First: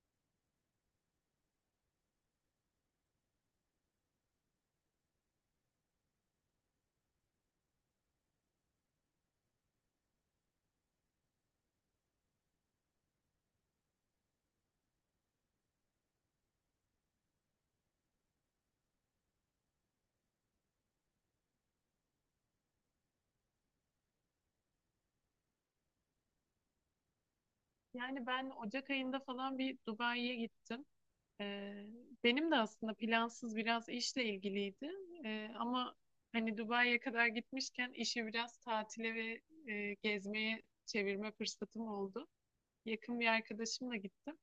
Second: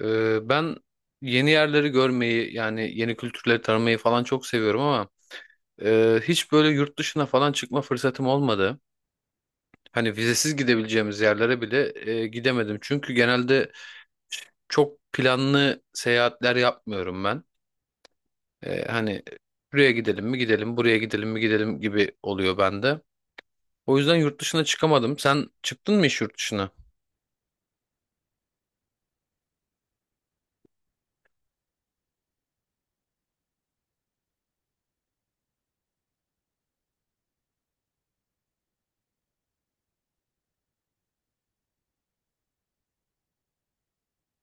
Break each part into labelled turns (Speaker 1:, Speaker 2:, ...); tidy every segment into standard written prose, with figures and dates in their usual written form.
Speaker 1: Ben yeni yerleri görmeyi yani yeni kültürleri tanımayı falan çok seviyorum ama hiç böyle yurt dışına falan çıkma fırsatım olmadı. Hani vizesiz gidebileceğimiz yerlere bile gidemedim. Çünkü genelde çok planlı seyahatler yapmıyorum ben. Hani buraya gidelim mi gidelim, buraya gidelim mi gidelim gibi oluyor bende. O yüzden yurt dışına çıkamadım. Sen çıktın mı hiç yurt dışına?
Speaker 2: Yani ben Ocak ayında falan bir Dubai'ye gittim. Ee, benim de aslında plansız biraz işle ilgiliydi. Ama hani Dubai'ye kadar gitmişken işi biraz tatile ve gezmeye çevirme fırsatım oldu. Yakın bir arkadaşımla gittim.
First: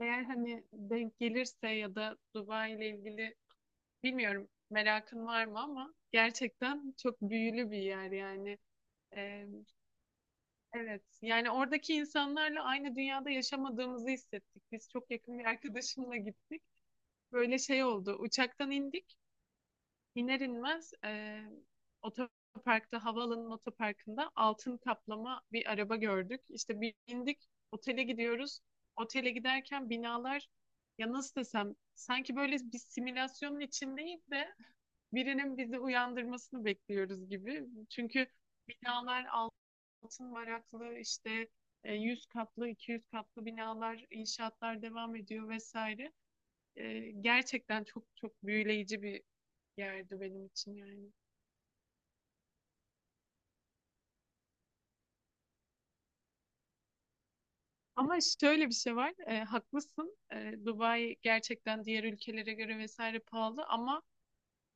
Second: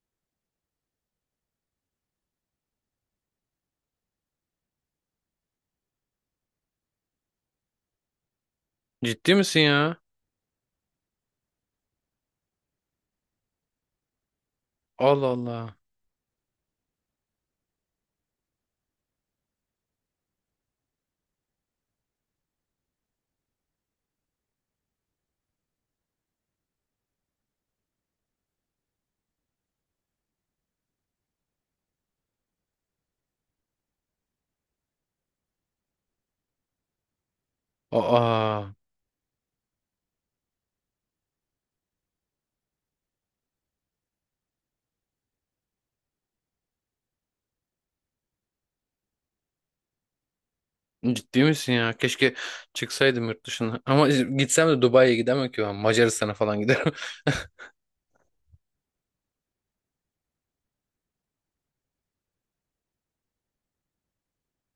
Speaker 2: Eğer hani denk gelirse ya da Dubai ile ilgili bilmiyorum merakın var mı ama gerçekten çok büyülü bir yer yani.
Speaker 1: Ciddi
Speaker 2: Ee,
Speaker 1: misin ya?
Speaker 2: Evet. Yani oradaki insanlarla aynı dünyada yaşamadığımızı hissettik. Biz çok
Speaker 1: Allah
Speaker 2: yakın bir
Speaker 1: Allah.
Speaker 2: arkadaşımla gittik. Böyle şey oldu. Uçaktan indik. İner inmez otoparkta, havaalanının otoparkında altın kaplama bir araba gördük. İşte bir indik, otele gidiyoruz. Otele giderken binalar ya nasıl desem sanki böyle bir simülasyonun içindeyiz de birinin bizi uyandırmasını bekliyoruz gibi. Çünkü
Speaker 1: Aa.
Speaker 2: binalar altın varaklı işte 100 katlı, 200 katlı binalar, inşaatlar devam ediyor vesaire. Gerçekten çok çok büyüleyici bir yerdi benim için yani.
Speaker 1: Ciddi misin ya? Keşke çıksaydım yurt dışına. Ama işte gitsem de Dubai'ye gidemem ki ben. Macaristan'a falan giderim.
Speaker 2: Ama şöyle bir şey var, haklısın. Dubai gerçekten diğer ülkelere göre vesaire pahalı ama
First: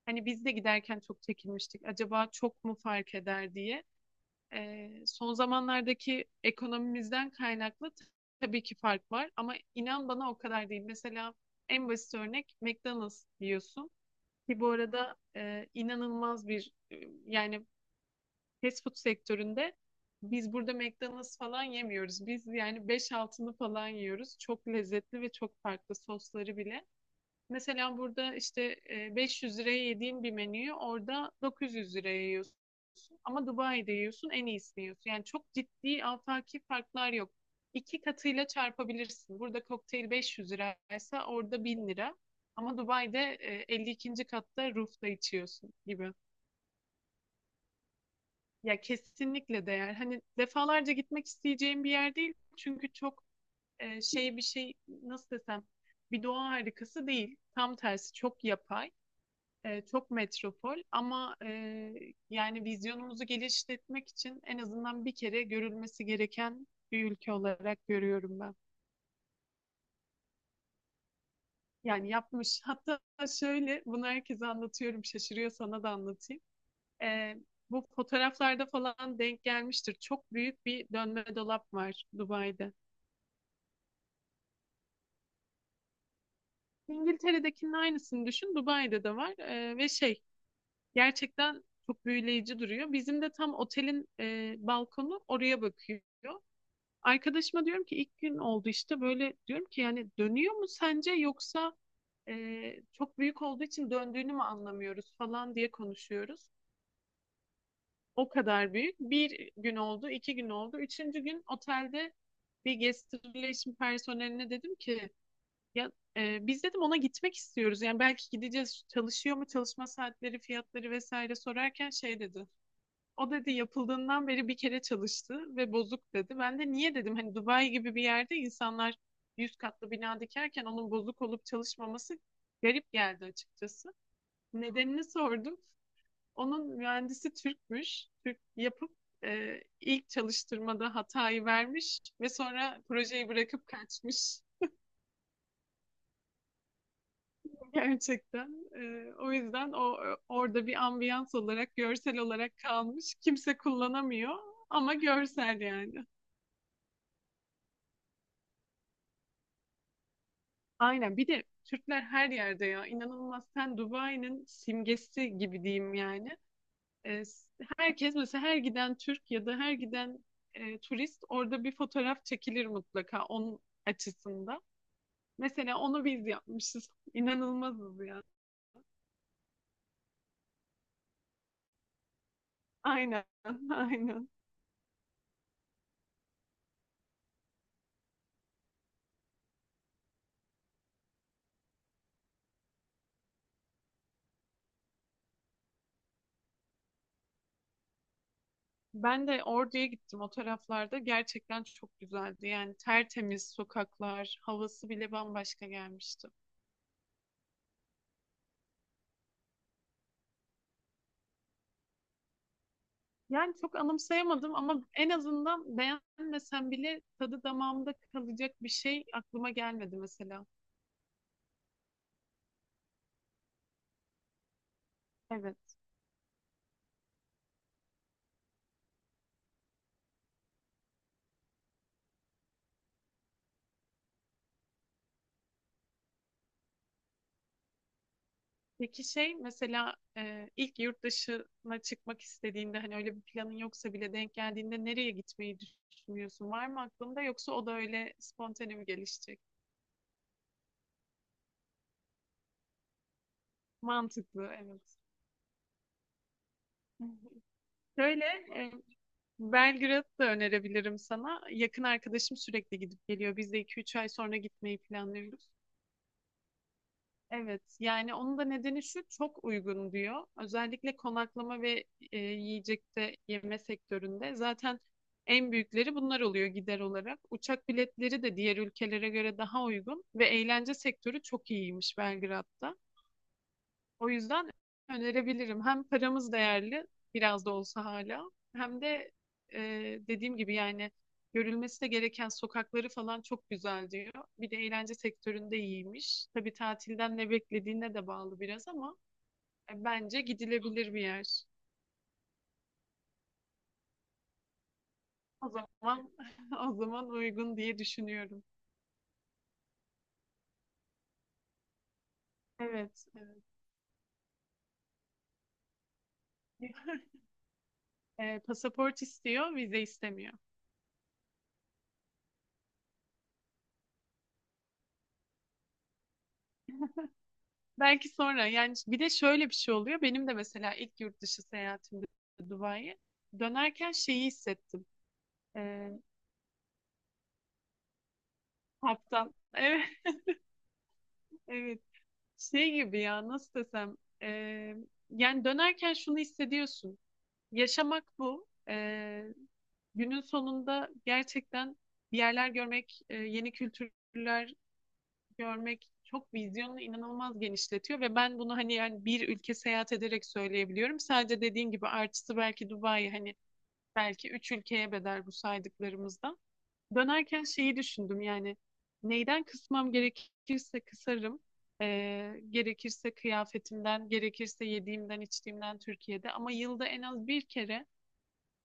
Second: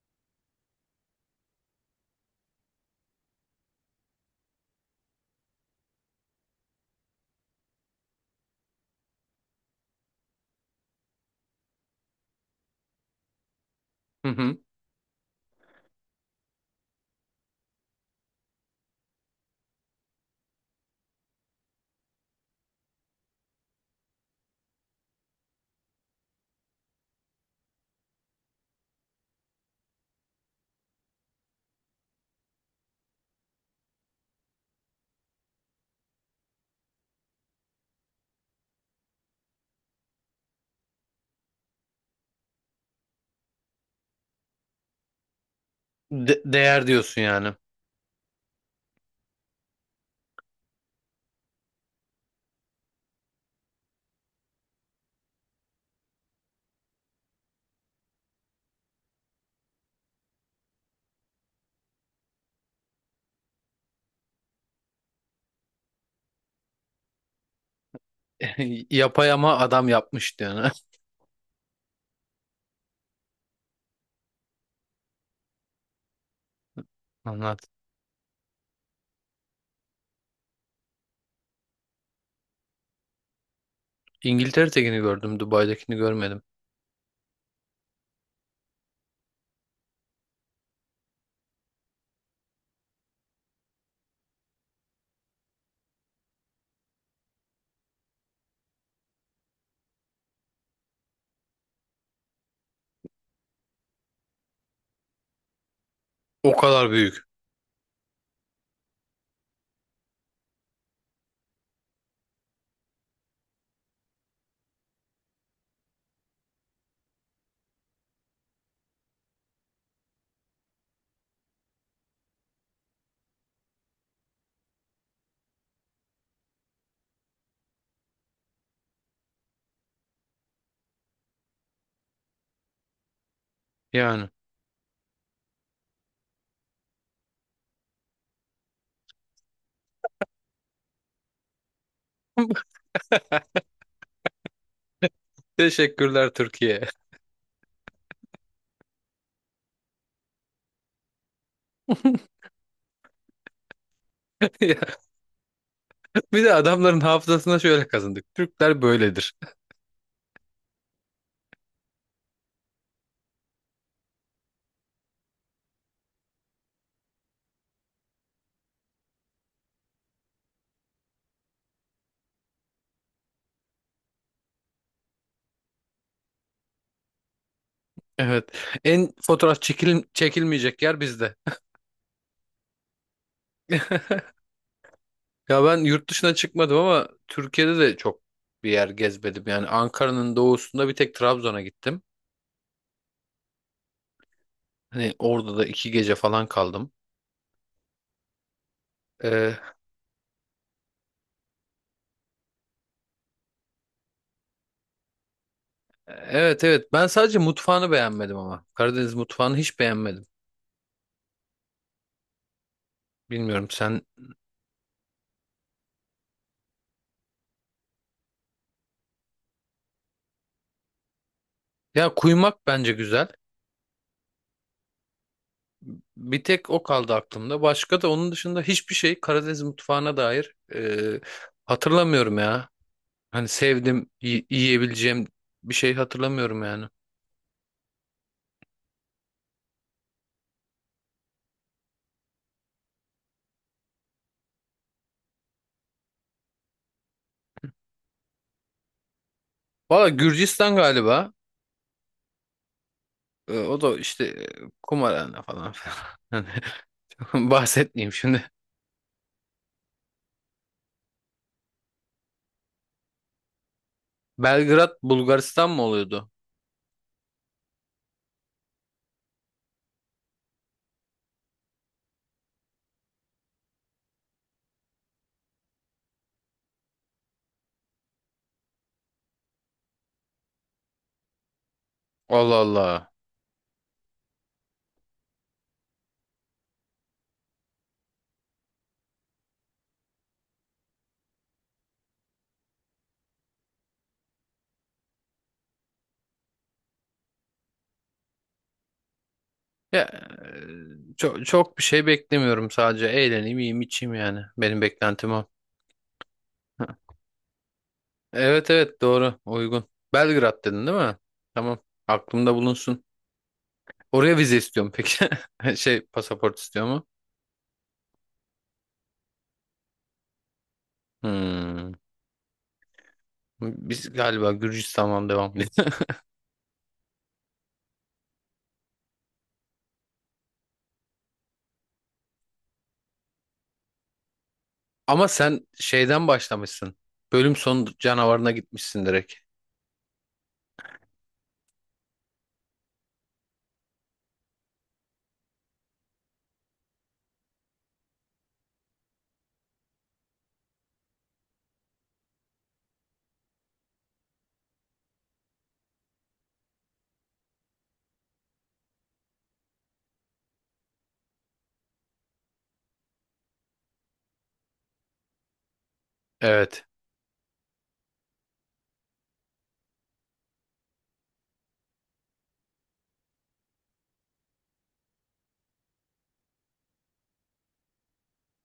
Speaker 2: hani biz de giderken çok çekinmiştik. Acaba çok mu fark eder diye. Son zamanlardaki ekonomimizden kaynaklı tabii ki fark var ama inan bana o kadar değil. Mesela en basit örnek McDonald's biliyorsun
Speaker 1: Hı hı.
Speaker 2: ki bu arada inanılmaz bir yani fast food sektöründe biz burada McDonald's falan yemiyoruz. Biz yani beş altını falan yiyoruz. Çok lezzetli ve çok farklı sosları bile. Mesela burada işte 500 liraya yediğim bir menüyü orada 900 liraya yiyorsun. Ama Dubai'de yiyorsun en iyisini yiyorsun. Yani çok ciddi afaki farklar yok. İki katıyla çarpabilirsin. Burada kokteyl 500 liraysa orada 1.000 lira. Ama Dubai'de 52. katta roof'ta içiyorsun gibi.
Speaker 1: Değer diyorsun yani.
Speaker 2: Ya kesinlikle değer. Hani defalarca gitmek isteyeceğim bir yer değil. Çünkü çok şey bir şey nasıl desem bir doğa harikası değil. Tam tersi çok yapay. Çok metropol ama yani vizyonumuzu genişletmek için en azından bir kere görülmesi gereken bir ülke olarak görüyorum ben.
Speaker 1: Yapay ama adam yapmış yani.
Speaker 2: Yani yapmış. Hatta şöyle bunu herkese anlatıyorum. Şaşırıyor sana da anlatayım. E,
Speaker 1: Anlat.
Speaker 2: bu fotoğraflarda falan denk gelmiştir. Çok büyük bir dönme dolap var Dubai'de.
Speaker 1: İngiltere'dekini gördüm, Dubai'dekini görmedim.
Speaker 2: İngiltere'dekinin aynısını düşün. Dubai'de de var. Ve şey gerçekten çok büyüleyici duruyor. Bizim de tam otelin balkonu oraya bakıyor. Arkadaşıma diyorum ki ilk gün oldu işte böyle diyorum ki yani dönüyor mu sence yoksa e, çok büyük olduğu için döndüğünü mü anlamıyoruz falan diye konuşuyoruz.
Speaker 1: O kadar büyük.
Speaker 2: O kadar büyük. Bir gün oldu, 2 gün oldu. Üçüncü gün otelde bir guest relation personeline dedim ki ya biz dedim ona gitmek istiyoruz. Yani belki gideceğiz çalışıyor mu çalışma saatleri fiyatları vesaire sorarken şey dedi. O dedi yapıldığından beri bir kere çalıştı ve bozuk dedi. Ben de niye dedim hani Dubai gibi bir yerde insanlar 100 katlı bina dikerken onun bozuk olup çalışmaması garip geldi açıkçası.
Speaker 1: Yani.
Speaker 2: Nedenini sordum. Onun mühendisi Türkmüş. Türk yapıp ilk çalıştırmada hatayı vermiş ve sonra projeyi bırakıp kaçmış.
Speaker 1: Teşekkürler Türkiye.
Speaker 2: Gerçekten. O yüzden o orada bir ambiyans olarak, görsel olarak kalmış. Kimse kullanamıyor ama
Speaker 1: Ya,
Speaker 2: görsel yani.
Speaker 1: bir de adamların hafızasına şöyle kazındık. Türkler böyledir.
Speaker 2: Aynen. Bir de Türkler her yerde ya. İnanılmaz. Sen Dubai'nin simgesi gibi diyeyim yani. Ee, s- herkes mesela her giden Türk ya da her giden turist orada bir fotoğraf çekilir mutlaka onun açısında. Mesela onu biz yapmışız. İnanılmazız ya.
Speaker 1: Evet. En fotoğraf çekil çekilmeyecek yer bizde.
Speaker 2: Aynen. Aynen.
Speaker 1: Ya ben yurt dışına çıkmadım ama Türkiye'de de çok bir yer gezmedim. Yani Ankara'nın doğusunda bir tek Trabzon'a gittim. Hani orada da iki gece falan kaldım.
Speaker 2: Ben de
Speaker 1: Ee,
Speaker 2: Ordu'ya gittim o taraflarda. Gerçekten çok güzeldi. Yani tertemiz sokaklar, havası bile bambaşka gelmişti.
Speaker 1: evet, evet, ben sadece mutfağını beğenmedim ama. Karadeniz mutfağını hiç beğenmedim.
Speaker 2: Yani
Speaker 1: Bilmiyorum
Speaker 2: çok
Speaker 1: sen.
Speaker 2: anımsayamadım ama en azından beğenmesem bile tadı damağımda kalacak bir şey aklıma gelmedi mesela.
Speaker 1: Ya kuymak bence güzel.
Speaker 2: Evet.
Speaker 1: Bir tek o kaldı aklımda. Başka da onun dışında hiçbir şey Karadeniz mutfağına dair hatırlamıyorum ya. Hani sevdim, yiyebileceğim bir şey hatırlamıyorum yani.
Speaker 2: Peki şey mesela ilk yurt dışına çıkmak istediğinde hani öyle bir planın yoksa bile denk geldiğinde nereye gitmeyi düşünüyorsun? Var mı aklında yoksa o da öyle spontane mi gelişecek?
Speaker 1: Valla Gürcistan galiba. O da işte
Speaker 2: Mantıklı, evet.
Speaker 1: kumarhane falan filan. Hani bahsetmeyeyim
Speaker 2: Şöyle
Speaker 1: şimdi.
Speaker 2: e, Belgrad'ı da önerebilirim sana. Yakın arkadaşım sürekli gidip geliyor. Biz de 2-3 ay sonra gitmeyi
Speaker 1: Belgrad
Speaker 2: planlıyoruz.
Speaker 1: Bulgaristan mı oluyordu?
Speaker 2: Evet, yani onun da nedeni şu, çok uygun diyor. Özellikle konaklama ve yiyecekte yeme sektöründe zaten en büyükleri bunlar oluyor gider olarak. Uçak biletleri de diğer ülkelere göre daha uygun ve eğlence sektörü çok iyiymiş
Speaker 1: Allah
Speaker 2: Belgrad'da.
Speaker 1: Allah.
Speaker 2: O yüzden önerebilirim. Hem paramız değerli biraz da olsa hala, hem de e, dediğim gibi yani görülmesi de gereken sokakları falan çok güzel diyor. Bir de eğlence sektöründe iyiymiş. Tabii tatilden ne beklediğine de bağlı biraz ama bence
Speaker 1: Ya
Speaker 2: gidilebilir bir yer.
Speaker 1: çok çok bir şey beklemiyorum, sadece eğleneyim, yiyeyim, içeyim yani. Benim beklentim o.
Speaker 2: O zaman o zaman uygun diye düşünüyorum.
Speaker 1: Evet, evet, doğru, uygun. Belgrad dedin değil mi? Tamam. Aklımda bulunsun.
Speaker 2: Evet.
Speaker 1: Oraya vize istiyorum peki. Şey, pasaport istiyor
Speaker 2: Evet.
Speaker 1: mu?
Speaker 2: Pasaport istiyor, vize istemiyor.
Speaker 1: Hmm. Biz galiba Gürcistan'dan devam edelim.
Speaker 2: Belki sonra yani bir de şöyle bir şey oluyor. Benim de mesela ilk yurt dışı seyahatimde Dubai'ye dönerken şeyi hissettim.
Speaker 1: Ama sen
Speaker 2: Ee,
Speaker 1: şeyden başlamışsın. Bölüm sonu canavarına gitmişsin
Speaker 2: kaptan.
Speaker 1: direkt.
Speaker 2: Evet, evet. Şey gibi ya nasıl desem. Ee, yani dönerken şunu hissediyorsun. Yaşamak bu. Günün sonunda gerçekten bir yerler görmek, yeni kültürler görmek çok vizyonunu inanılmaz genişletiyor ve ben bunu hani yani bir ülke seyahat ederek söyleyebiliyorum. Sadece dediğin gibi artısı belki Dubai hani belki üç ülkeye bedel bu saydıklarımızdan.
Speaker 1: Evet.
Speaker 2: Dönerken şeyi düşündüm yani neyden kısmam gerekirse kısarım. Gerekirse kıyafetimden, gerekirse yediğimden, içtiğimden Türkiye'de. Ama yılda en az bir kere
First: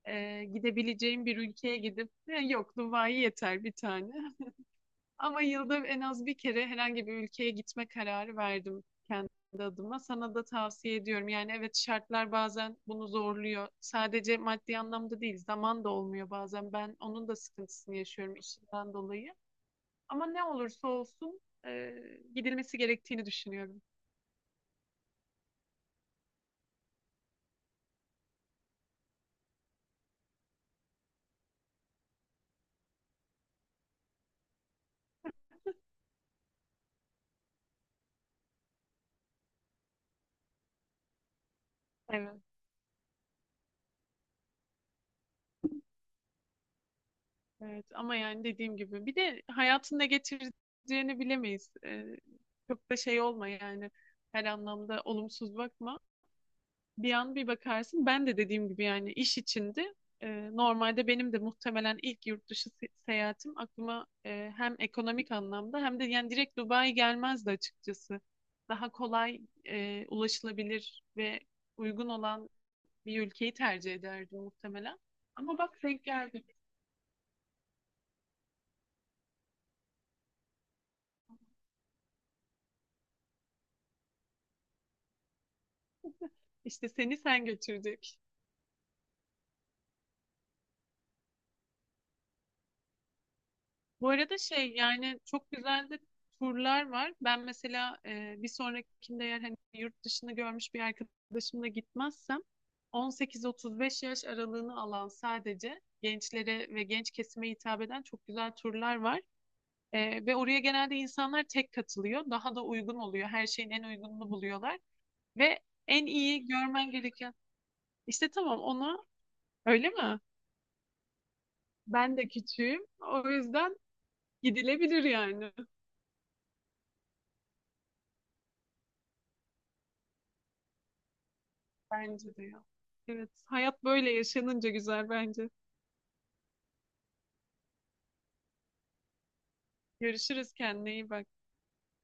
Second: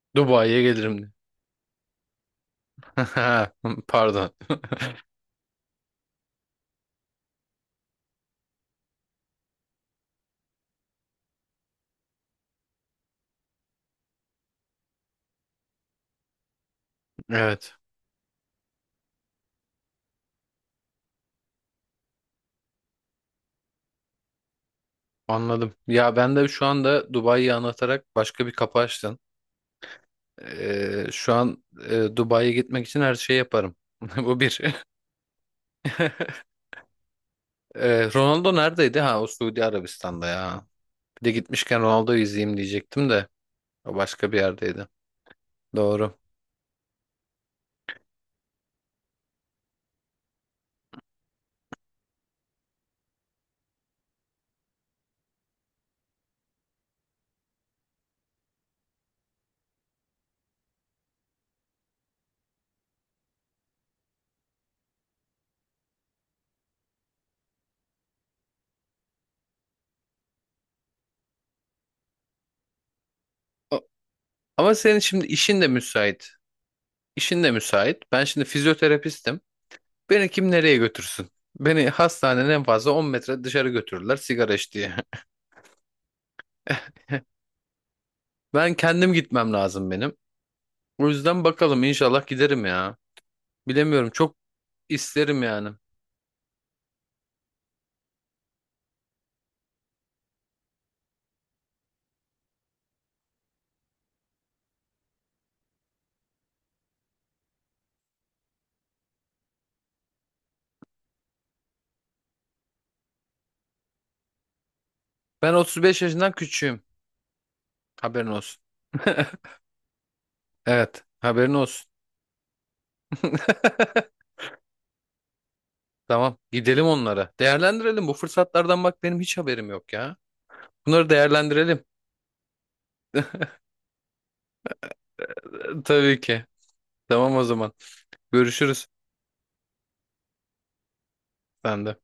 Speaker 1: Dubai'ye gelirim.
Speaker 2: gidebileceğim bir ülkeye gidip "Ya yok Dubai yeter bir tane.
Speaker 1: Pardon.
Speaker 2: Ama yılda en az bir kere herhangi bir ülkeye gitme kararı verdim kendi adıma. Sana da tavsiye ediyorum. Yani evet, şartlar bazen bunu zorluyor. Sadece maddi anlamda değil, zaman da olmuyor bazen. Ben onun da
Speaker 1: Evet.
Speaker 2: sıkıntısını yaşıyorum işimden dolayı. Ama ne olursa olsun gidilmesi gerektiğini düşünüyorum.
Speaker 1: Anladım. Ya ben de şu anda Dubai'yi anlatarak başka bir kapı açtın. Şu an Dubai'ye gitmek için her şeyi yaparım. Bu bir. Ronaldo neredeydi? Ha, o Suudi Arabistan'da ya. Bir de gitmişken Ronaldo'yu
Speaker 2: Evet,
Speaker 1: izleyeyim diyecektim de o başka bir yerdeydi. Doğru.
Speaker 2: evet. Ama yani dediğim gibi bir de hayatın ne getireceğini bilemeyiz. Çok da şey olma yani her anlamda olumsuz bakma. Bir an bir bakarsın. Ben de dediğim gibi yani iş içindi. Normalde benim de muhtemelen ilk yurt dışı seyahatim aklıma hem ekonomik anlamda hem de yani direkt Dubai gelmezdi açıkçası. Daha kolay ulaşılabilir ve uygun olan bir ülkeyi
Speaker 1: O-
Speaker 2: tercih ederdim
Speaker 1: Ama
Speaker 2: muhtemelen.
Speaker 1: senin şimdi
Speaker 2: Ama
Speaker 1: işin de
Speaker 2: bak denk
Speaker 1: müsait.
Speaker 2: geldi.
Speaker 1: İşin de müsait. Ben şimdi fizyoterapistim. Beni kim nereye götürsün? Beni hastanenin en fazla 10 metre dışarı götürürler sigara iç diye.
Speaker 2: İşte seni sen götürdük.
Speaker 1: Ben kendim gitmem lazım benim. O yüzden bakalım inşallah giderim ya.
Speaker 2: Bu
Speaker 1: Bilemiyorum, çok
Speaker 2: arada şey yani
Speaker 1: isterim
Speaker 2: çok
Speaker 1: yani.
Speaker 2: güzel de turlar var. Ben mesela bir sonrakinde eğer hani yurt dışını görmüş bir arkadaşımla gitmezsem 18-35 yaş aralığını alan sadece gençlere ve genç kesime hitap eden çok güzel turlar var. Ve oraya genelde insanlar tek katılıyor. Daha da uygun oluyor. Her şeyin en uygununu buluyorlar.
Speaker 1: Ben
Speaker 2: Ve
Speaker 1: 35
Speaker 2: en
Speaker 1: yaşından
Speaker 2: iyi
Speaker 1: küçüğüm.
Speaker 2: görmen gereken...
Speaker 1: Haberin
Speaker 2: İşte tamam
Speaker 1: olsun.
Speaker 2: ona öyle mi?
Speaker 1: Evet, haberin olsun.
Speaker 2: Ben de küçüğüm. O yüzden gidilebilir yani.
Speaker 1: Tamam, gidelim onlara. Değerlendirelim bu fırsatlardan, bak benim hiç haberim yok ya. Bunları değerlendirelim.
Speaker 2: Bence de ya. Evet, hayat böyle yaşanınca güzel bence.
Speaker 1: Tabii ki. Tamam o zaman. Görüşürüz.
Speaker 2: Görüşürüz, kendine iyi bak.
Speaker 1: Ben de.